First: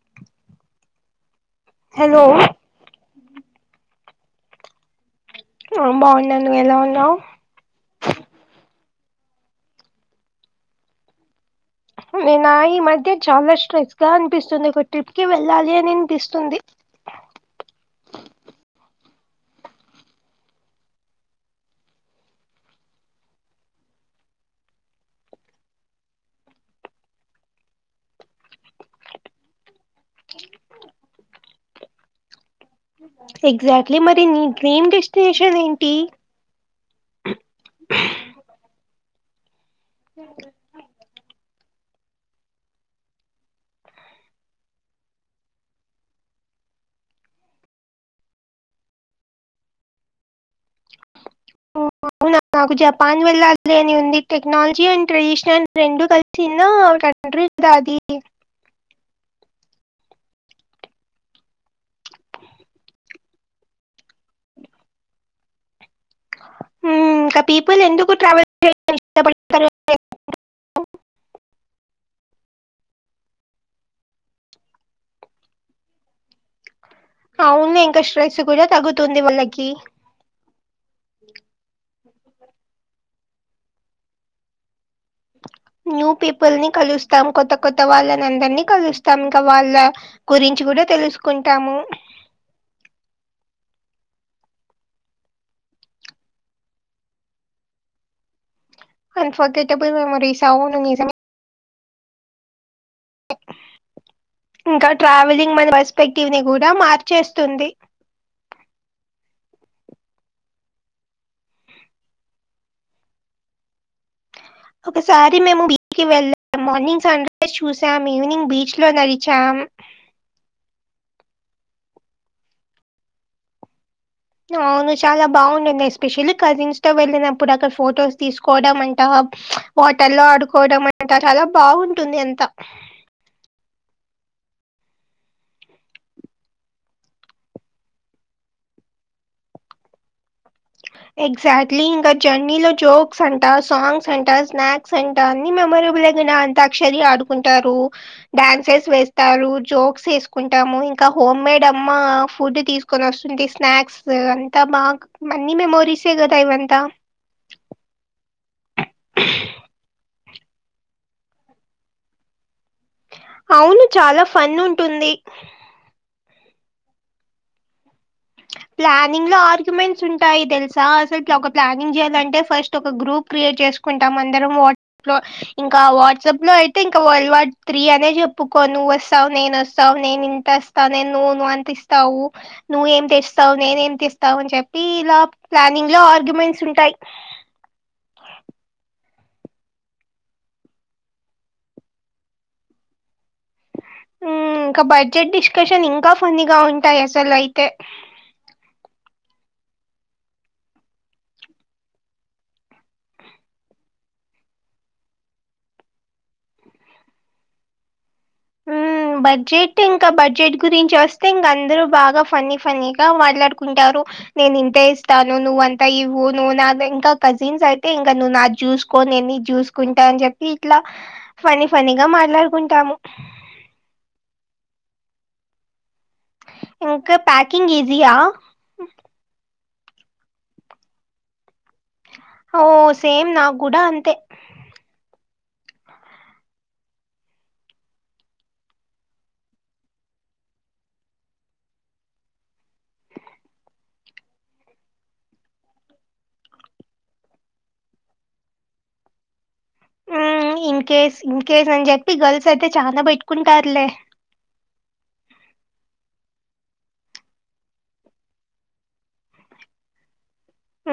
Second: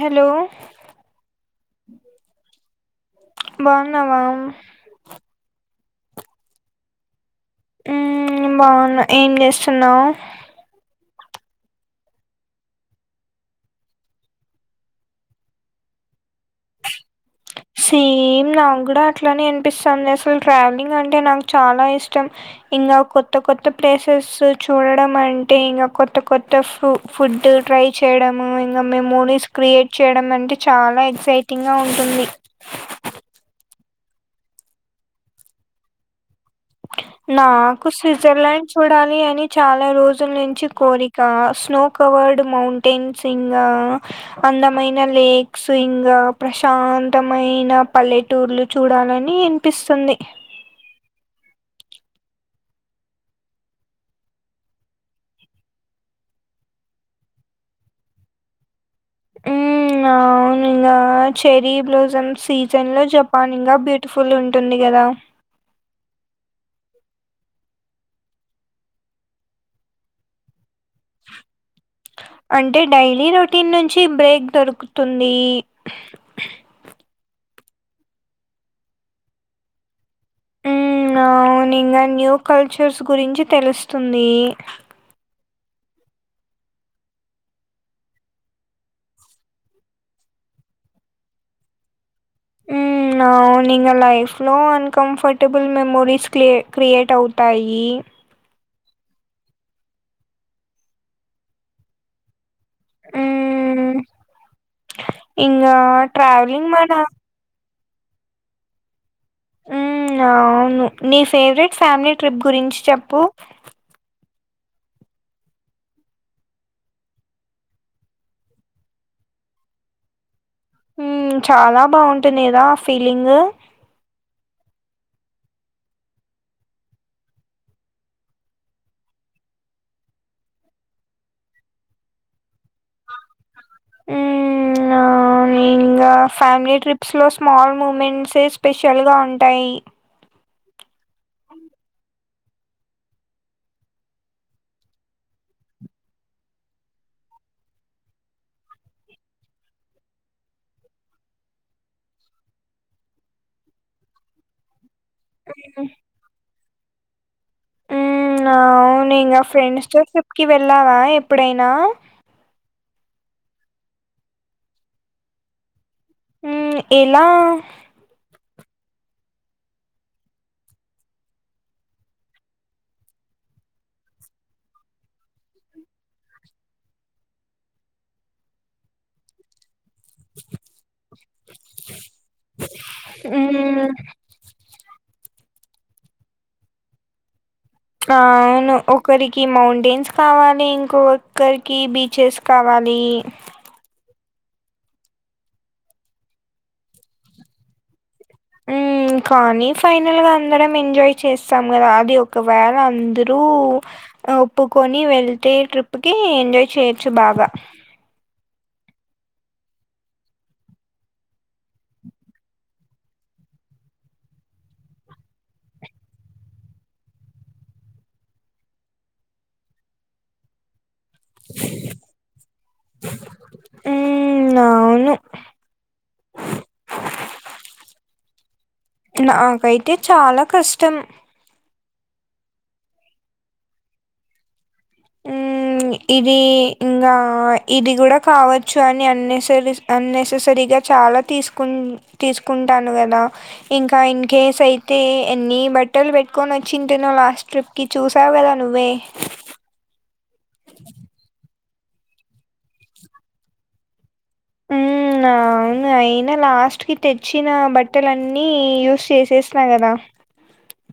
Hello hello బాగున్నావా ఆ బాగున్నా నువ్వు ఎలా ఉన్నావు ఉం బాగున్నా ఏం చేస్తున్నావు నేనా ఈ మధ్య చాలా స్ట్రెస్ గా అనిపిస్తుంది ఒక ట్రిప్ కి వెళ్ళాలి అని అనిపిస్తుంది సేమ్ నాకు కూడా అట్లానే అనిపిస్తుంది అసలు ట్రావెలింగ్ అంటే నాకు చాలా ఇష్టం ఇంగ కొత్త కొత్త ప్లేసెస్ చూడడం అంటే ఇంగ కొత్త కొత్త ఫు ఫుడ్ ఫ్రై చేయడము ఇంగ మేం మూవీస్ క్రియేట్ చేయడం అంటే చాలా ఎక్సైటింగ్ గా ఉంటుంది ఎగ్జాక్ట్లీ మరి నీ డ్రీమ్ డెస్టినేషన్ ఏంటి నాకు స్విజర్లండ్ చూడాలి అని చాలా రోజుల నుంచి కోరిక స్నో కవర్డ్ మౌంటైన్స్ ఇంగ అందమైన లేక్స్ ఇంగ ప్రశాంత తమైన పల్లెటూర్లు చూడాలని అనిపిస్తుంది ఓ అవునా నాకు జపాన్ వెళ్ళాలి అని ఉంది టెక్నాలజీ అండ్ ట్రెడిషనల్ రెండు కలిసిందా ఆవి నన్ీ దాది [unintelligible] మ్మ్ అవును ఇకా చెరీ [unintelligible] బ్లజమ్ సీజన్ లో జపాన్ గా బ్యూటిఫుల్ ఉంటుంది కదా ఇంకా పీపుల్ [unintelligible] ఎందుకు ట్రావెల్ అంటే డైలీ రొటీన్ నుంచి బ్రేక్ దొరుకుతుంది అవును ఇంకా స్ట్రెస్ కూడా తగ్గుతుంది వాళ్ళకి ఉం అవును ఇంగ న్యూ కల్చర్స్ గురించి తెలుస్తుంది న్యూ పీపుల్ ని కలుస్తాం కొత్త కొత్త వాళ్ళని అందరినీ కలుస్తాం ఇంకా వాళ్ళ గురించి కూడా తెలుసుకుంటాము హ్మ్ అవును ఇంగ లైఫ్లో అన్కంఫర్టబుల్ మెమోరీస్ క్రి క్రియేట్ అవుతాయి అన్ఫర్గెటబల్ మెమోరీస్ అవును నిజమే ఉం ఇంకా ట్రావెలింగ్ మన పర్స్పెక్టివ్ ని ట్రావెలింగ్ కూడా మన మార్చేస్తుంది ఉం అవును నీ ఫేవరెట్ ఫ్యామిలీ ట్రిప్ గురించి చెప్పు ఒకసారి మేము బీచ్ కి వెళ్ళాం మార్నింగ్ సన్ రైజ్ చూసాం ఈవినింగ్ బీచ్ లో నడిచాం ఉం చాలా బాగుంటుంది కదా ఆ ఫీలింగ్ అవును చాలా బాగుండింది ఎస్పెషల్లీ కజిన్స్ తో వెళ్ళినప్పుడు అక్కడ ఫొటోస్ తీసుకోవడం అంతా వాటర్ ల్లో ఆడుకోవడం అంటా చాలా బాగుంటుంది అంతా [inaudible] ఆమె ఏం ఇగ ఫ్యామిలీ ట్రిప్స్ లో స్మాల్ మూమెంట్స్ స్పెషల్ గా ఉంటాయి ఎగ్జాట్లీ ఇంకా జర్నీలో జోక్స్ అంట సాంగ్స్ అంట స్నాక్స్ అంట అన్ని మెమోరబుల్ అ అంతాక్షరి ఆ డుకుంటారు డ్యాన్సెస్ వేస్తారు జోక్స్ యేసుకుంటాము ఇంకా హోమ్ మేడ్ అమ్మ ఫుడ్ తీసుకొని వస్తుంది స్నాక్స్ అంతా బాగా అన్ని హ్మ్. మెమోరీసే గదా ఇదంతా ఉమ్ అవునింగా ఫ్రెండ్స్ తో ట్రిప్కి వెళ్ళావా ఎప్పుడైనా అవును చాలా ఫన్ ఉంటుంది ఉమ్ ఎలా ప్లానింగ్ లో ఆర్గ్యుమెంట్స్ ఉంటాయి దెలుసా అసలు ఇలా ఒక ప్లానింగ్ జేయాలంటే ఫస్ట్ ఒక గ్రూప్ క్రియేట్ చేసుకుంటాం అందరం వాట్సాప్ లో ఇంకా వాట్సాప్ లో అయితే ఇంక వరల్డ్ వార్ త్రీ అనే చె ఉకో నువ్ వస్తావ్ నేన్ వస్తా స్తావ్ నేను ఇంత ఇస్తా నే నువు నువ్ అంత ఇస్తావు నువ్వు ఏం తెస్తావు నేన్ హ్మ్. ఏ ఇస్తావు అని చె ఎఫ్టి ఇలా ప్లానింగ్ లో ఆర్గ్యుమెంట్స్ ఉంటాయి అవును ఒకరికి మౌంటైన్స్ కావాలి ఇంకొక్కరికి బీచెస్ కావాలి అనీ ఉమ్ ఇంకా బడ్జెట్ డిస్కషన్ ఇంకా ఫనీగా ఉంటాయి అసలు అయితే మ్మ్ కానీ ఫైనల్ గా అందరం ఎంజాయ్ చేస్తాం గదా అది ఒకవేళ అందరూ ఒప్పుకొని వెళ్తే ట్రిప్కి ఎంజాయ్ చేయొచ్చు బాగా ఉమ్ బడ్జెట్ ఇంకా బడ్జెట్ గురించి వస్తే ఇంగ అందరు బాగా ఫన్నీ ఫన్నీ గా మాట్లాడుకుంటారు నేను ఇంతే ఇస్తాను నువ్వ్ అంతా ఇవ్వు నువ్ నా ఇంకా కజిన్స్ అయితే ఇంకా నువ్వు నాకు చూసుకోని నేనే జూసుకుంటా అని జెప్పి ఇట్లా ఫన్ని ఫన్ని గా మాట్లాడుకుంటాము ఉమ్ అవును ఇంకా పాకింగ్ ఈజీయా అంటే చాలా కష్టం ఓ సేమ్ నాకు గూడా అంతే ఉమ్ ఇది ఇంగా ఇది గూడా కావచ్చు అని అన్నేసరీస్ అన్నేససరీగా చాలా తీసుకుంటాను కదా ఇంకా ఇన్ కేస్ అయితే ఎన్ని బట్టలు పెట్టుకొని వచ్చింటేనో లాస్ట్ ట్రిప్కి చూసావు గదా నువ్వే ఉమ్ ఇన్ కేస్ ఇన్ కేస్ అని చెప్పి గర్ల్స్ అయితే చానా బెట్టుకుంటారులే ఉమ్ ఉమ్ అవును అయినా లాస్ట్ కి తెచ్చిన బట్టల అన్నీ యూస్ చేసేసిన కదా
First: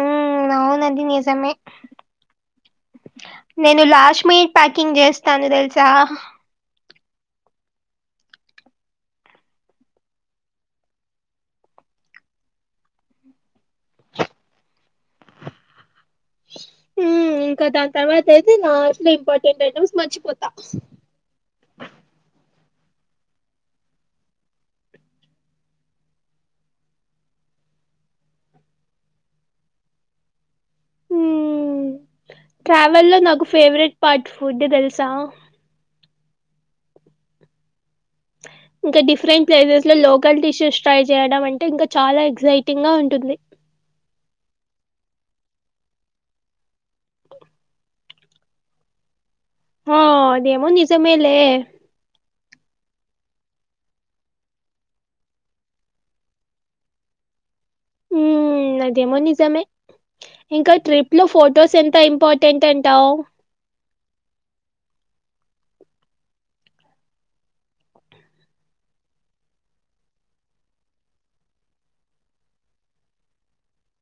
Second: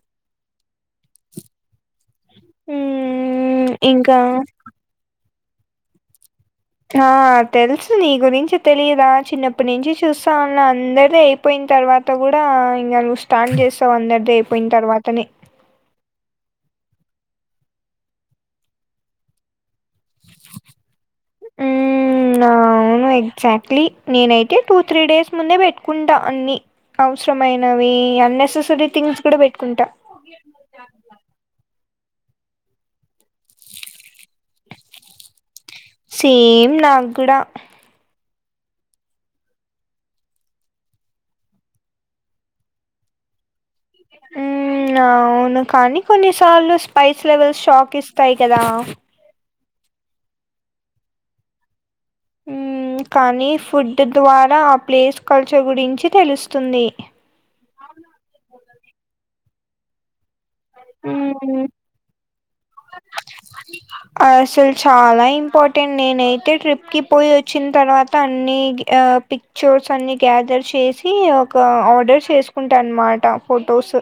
ఉమ్ అవునండి నిజమే మ్మ్ నేను ఇంకా లాస్ట్ మినిట్ ప్యాకింగ్ జేస్తాను దెలుసా ఆ తెలుసు నీ గురించి తెలియదా చిన్నప్పటి నుంచి చూస్తా ఉన్నా అందరిది అయిపోయి త ర్వాత గూడా ఇంగ నువ్వు స్టాండ్ జేస్తవ్ అందరిది అయిపోయిన తర్వాతనే ఉమ్ ఇంకా దాని తర్వాత అయితే నా ఇంపార్టెంట్ అయిటమ్స్ మచ్చి ఉమ్ ఆ అవును ఎగ్జాక్ట్లీ నేనైతే టూ త్రీ డేస్ ముందే పెట్టుకుంటా అన్ని అవసరమైనవి అన్నెసెసరీ థింగ్స్ కూడా పెట్టుకుంటా ట్రావెల్ లో నాకు ఫేవరెట్ పార్ట్ ఫుడ్ దెలుసా సేమ్ నాకు గూడా ఇంకా డిఫరెంట్ ప్లైజెస్ లో లోకల్ డిషెస్ ట్రై చేయడం అంటే ఇంకా చాలా ఎక్సైటింగ్ గా ఉంటుంది మ్ మ్ అవును కానీ కొన్నిసార్లు స్పైస్ లెవెల్స్ షాక్ ఇస్తాయి కదా ఓ ఆదేమో నిజమేలే మ్ కానీ ఫుడ్ ద్వారా ఆ ప్లేస్ కల్చర్ గురించి తెలుస్తుంది మ్ అదేమొ నిజామే ఇంకా ట్రిప్ లో మ్మ్ ఫొటోస్ ఎంత ఇంపార్టెంట్ అంటావ్ అసలు చాలా ఇంపార్టెంట్ నేనైతే ట్రిప్ కి పోయి వచ్చిన తర్వాత అన్ని గ్ పిక్చర్స్ అన్ని గ్యాద్ దర్ చేసి ఒక ఆర్డర్ చేసుకుంటా అన్నమాట ఫొటోస్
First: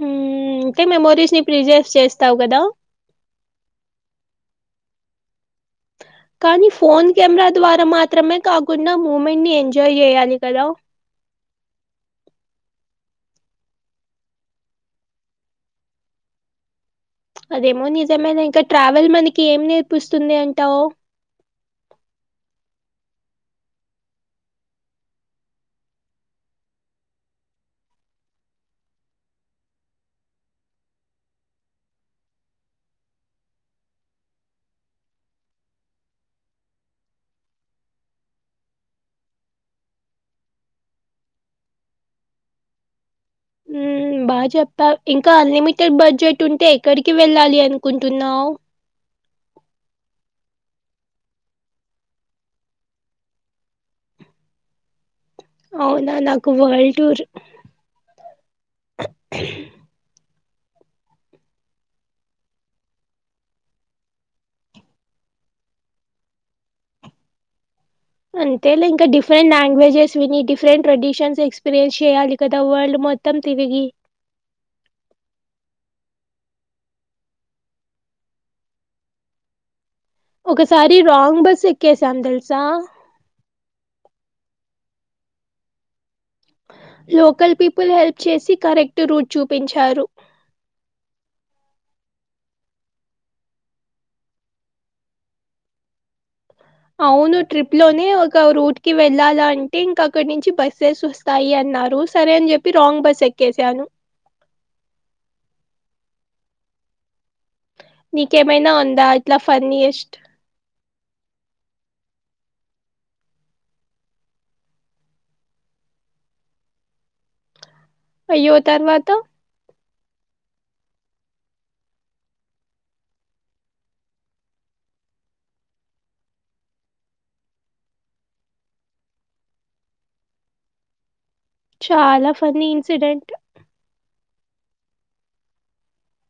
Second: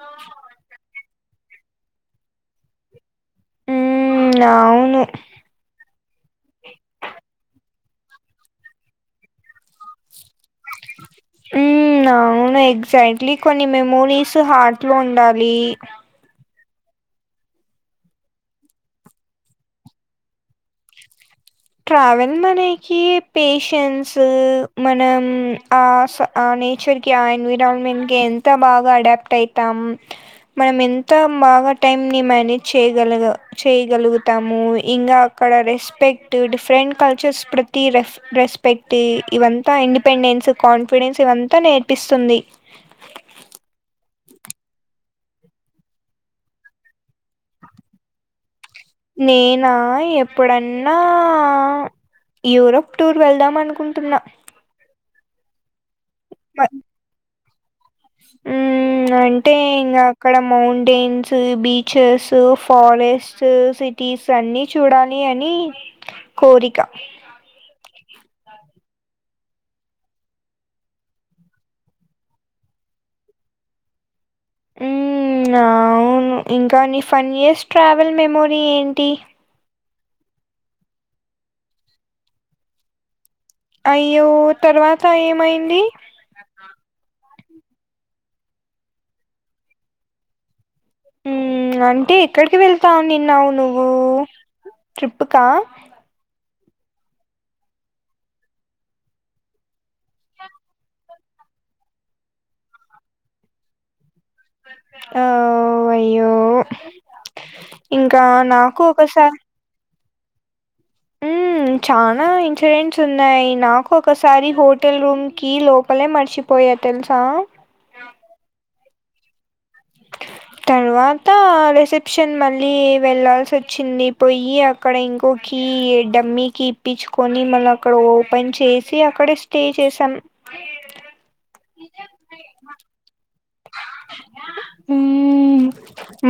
మ్ అంటే మెమోరీస్ ని ప్రిజర్వ్ చేస్తావు్ కదా మ్మ్ అవును కానీ ఫోన్ కెమెరా ద్వారా మాత్రమే కాకుండా మూమెంట్ ని ఎంజాయ్ చేయ్యాలి మ్ అవును ఎగ్ గ్జాక్ట్లీ కొన్ని మెమోరీస్ హార్ట్ లో ఉండాలి అదేమో నిజమేలే ఇంకా ట్రావెల్ మనకి ఏం నేర్పిస్తుంది అంటావ్ ట్రావెల్ంగ్ మనేకి పేషన్స్ మనం ఆస్ అ నేచర్ కి ఆ ఎన్విరాన్మెంట్ కి ఎంత బాగా అడాప్ట్ అయితాం మనం ఎంత బాగా టైం ని మేనేజ్ చేయగలగ చేయగలుగుతాము ఇంగ క్కడ రెస్పెక్ క్ట్ డిఫరెంట్ కల్చర్స్ ప్రతి రె రెస్పెక్ట్ ఇవంతా ఇండిపెండెన్స్ కాన్ఫిడెన్స్ ఇవ అంతా నేర్పిస్తుంది మ్ బాగా చెప్పా ఇంకా అన్లిమిటెడ్ బడ్జెట్ ఉంటే ఎక్కడికి వెళ్ళాలి అనుకుంటున్నావ్ నేనా ఎప్పుడన్నా యూరోప్ టూర్ వెళ్దాం అనుకుంటున్నా అవునా నాకు వరల్డ్ టూర్ మ్ అంటే ఇంగ క్కడ మౌంటైన్స్ బీచెస్ ఫారెస్ట్ సిటీస్ అన్ని చూడలీ అని కోరిక అంతే లే ఇంకా డిఫరెంట్ లాంగ్వేజెస్ విని డిఫరెంట్ ట్రెడిషన్స్ ఎక్స్పీరియన్స్ చెయాలి కదా వరల్డ్ మొత్తం తిరిగి మ్ అవును ఇంకా నీ ఫన్యస్ట్ ట్రావెల్ మెమోరీ ఏంటి ఒకసారి రాంగ్ బస్ ఎక్కేసాను తెలుసా అయ్యో తర్వాత ఏమైంది లోకల్ పీపుల్ హెల్ప్ చేసి కరెక్ట్ రూట్ చూపించారు మ్ అంటే ఎక్కడికి వెళ్తా ఉనిన్నవ్ నువ్వు ట్రిప్పుకా అవును ట్రిప్ లోనే ఒక రూట్ కి వెళ్ళాలంటే ఇంక అక్కడి నుంచి బస్సెస్ వస్తాయి అన్ న్నారు సరే అని చెప్పి రాంగ్ బస్ ఎక్కేసాను ఆ అయ్యో ఇంకా నీకేమైనా నాకు ఉందా ఒకసారి ఇట్లా ఫన్నీయెస్ట్? చనా ఇన్సిడెంట్స్ ఉన్నాయి నాకు ఒకసారి హోటల్ రూమ్ కి లోపలే మర్చిపో వేయ తెలుసా అయ్యో! తర్వాత? తర్వాత రిసెప్షన్ మళ్ళీ వెళ్ళల్సి వచ్చింది పోయి అక్కడ ఇంకో కి కి డమ్మీకి ఇప్పించుకొని మళ్ళ అక్కడ ఓపెన్ చేసి అక్కడ స్టే చేసాం చాలా పన్నీ ఇన్సిడెంట్ ఊ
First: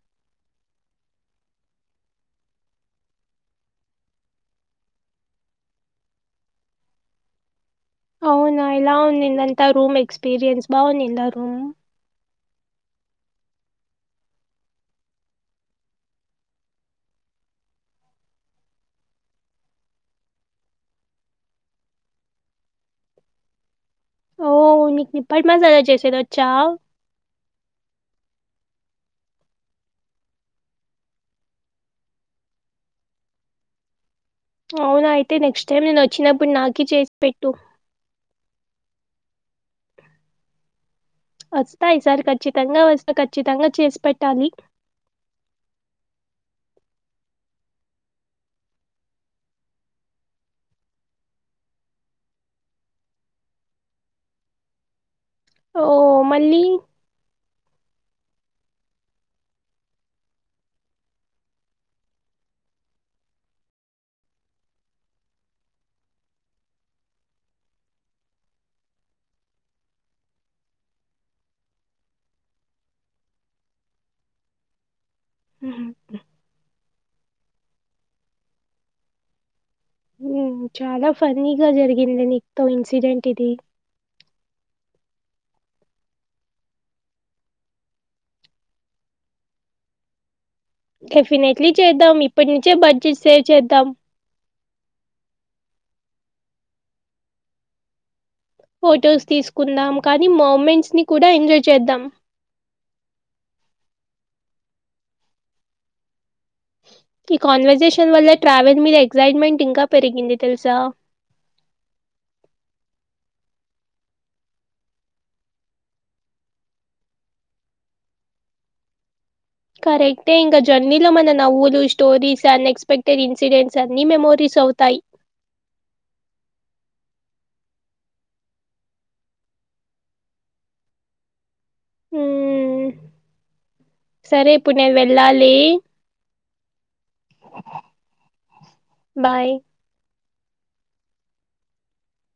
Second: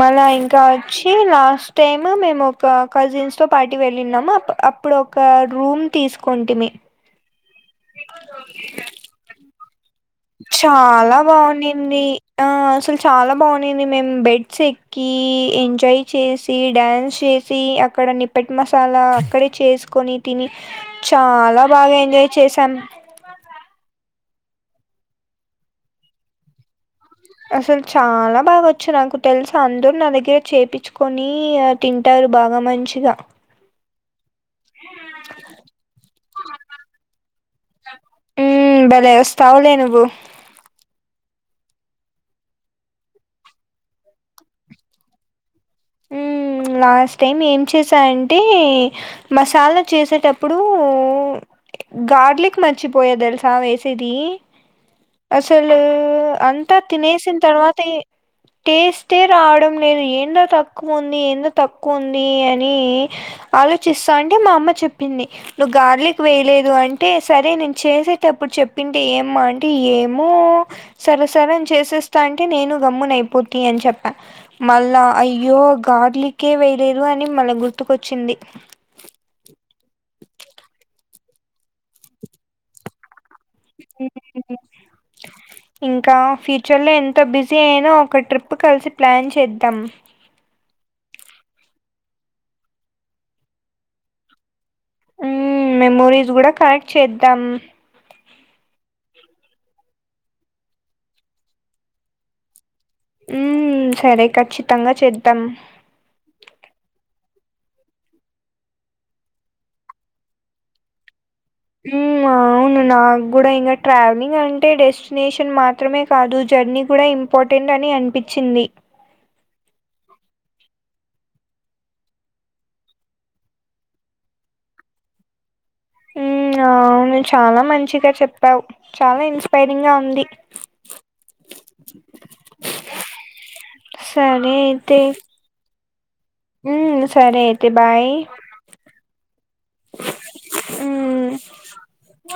మళ్ళ ఇంకా వచ్చి లాస్ట్ టైమ్ మేము ఒక కజిన్స్ తో పార్టీ వెళ్ళినము అప్పుడు ఒక రూమ్ తీసుకుంటిమి అవునా ఎలా ఉన్నింది అంతా రూమ్ ఎక్స్పీరియన్స్ చాలా బాగున్నింద ఆ రూమ్ బావునింది. ఆ అసలు చాలా బాగున్నింది మేము బెడ్స్ ఎక్కి ఎంజాయ్ చేసి డ్యాన్స్ చేసి అక్కడ నిప్పెట్ మసాలా అక్కడే చేసుకొని తిని చాలా బాగా ఎంజాయ్ చేసాం [inaudible] ఓ నీకు నిప్పట్ మసాలా చేసేది వచ్చా అసలు చాలా బాగొచ్చు నాకు తెలుసు అందరు నా దగ్గర చేపిచ్చుకొని తింటారు బాగా మంచిగా అవునా అయితే నెక్స్ట్ టైం నేను వచ్చినప్పుడు నాకి చేసి పెట్టు ఊ బలే వస్తావులే నువ్వు వస్తా ఈ సార్ ఖచ్చితంగా వస్తా ఖచ్చితంగా చేసి పెట్టాలి హ్మ్ లాస్ట్ టైం ఏం చేశాయంటే మసాలా చేసేటప్పుడు గార్లీక్ మర్చి పోయ తెలుసా వేసేది అసలు ఓహ్! మళ్ళీ అంతా తినేసిన తర్వాత టే టేస్టే రావడం లేదు ఏందో తప్పు తక్కువ ఉంది ఎందొ తక్కువ ఉంది అని ఆలోచిస్తా అంటే మా అమ్మ చెప్పింది ను గార్లిక్ వేయలేదు అంటే సరే నేను చేసేటప్పుడు చెప్పింటే ఏమ్మా అంటే ఏమో సర సర అని చేసేస్తా అంటే నేను గమ్మున అయిపోతి అని చెప్పా మళ్ళా అయ యో హ్మ్. గార్లిక్ ఏ వే లేదు అని మళ్ళా గుర్తుకొచ్చింది చాలా ఫన్నీగా జరిగింది నీకు తో ఇన్సిడెంట్ ఇది [inaudible] ఇంకా ఫ్యూచర్ లో ఎంత బిజీ అయిన ఒక ట్రిప్ కలిసి ప్లాన్ చేద్దాం డెఫినెట్లీ చేద్దాం ఇప్పటి నుంచే బడ్జెట్ సేవ్ చేద్దాం ఊ మెమోరీస్ కూడా కనెక్ట్ చేద్దాం ఫొటోస్ తీసుకుందాం కానీ మూమెంట్స్ ని కూడా ఎంజాయ్ చేద్దాం ఉ సరే ఖచ్చితంగా చేద్దాం ఈ కాన్వర్సేషన్ వల్ల ట్రావెల్ మీద ఎక్స్జేట్మెంట్ ఇంకా పెరిగింది తెలుసా ఊ అవును నాకు కూడా ఇంకా ట్రావెలింగ్ అంటే డెస్టినేషన్ మాత్రమే కాదు జ జర్నీ కూడా ఇంపార్టెంట్ అని అనిపించింది కరక్ట్ ఏ ఇంకా జర్నీలో మన నవ్వులు స్టోరీస్ అన్ ఎక్స్పెక్టెడ్ ఇన్సిడెంట్స్ అన్ని మెమోరీస్ చౌతాయి ఇంగ అవును చాలా మంచిగా చెప్పావు చాలా ఇన్స్పైరింగ్గా ఉంది మ్మ్. సరే ఇప్పుడు నేను అయితే వెళ్ళాలి ఉ సరే అయితే బాయ్ బాయ్ హు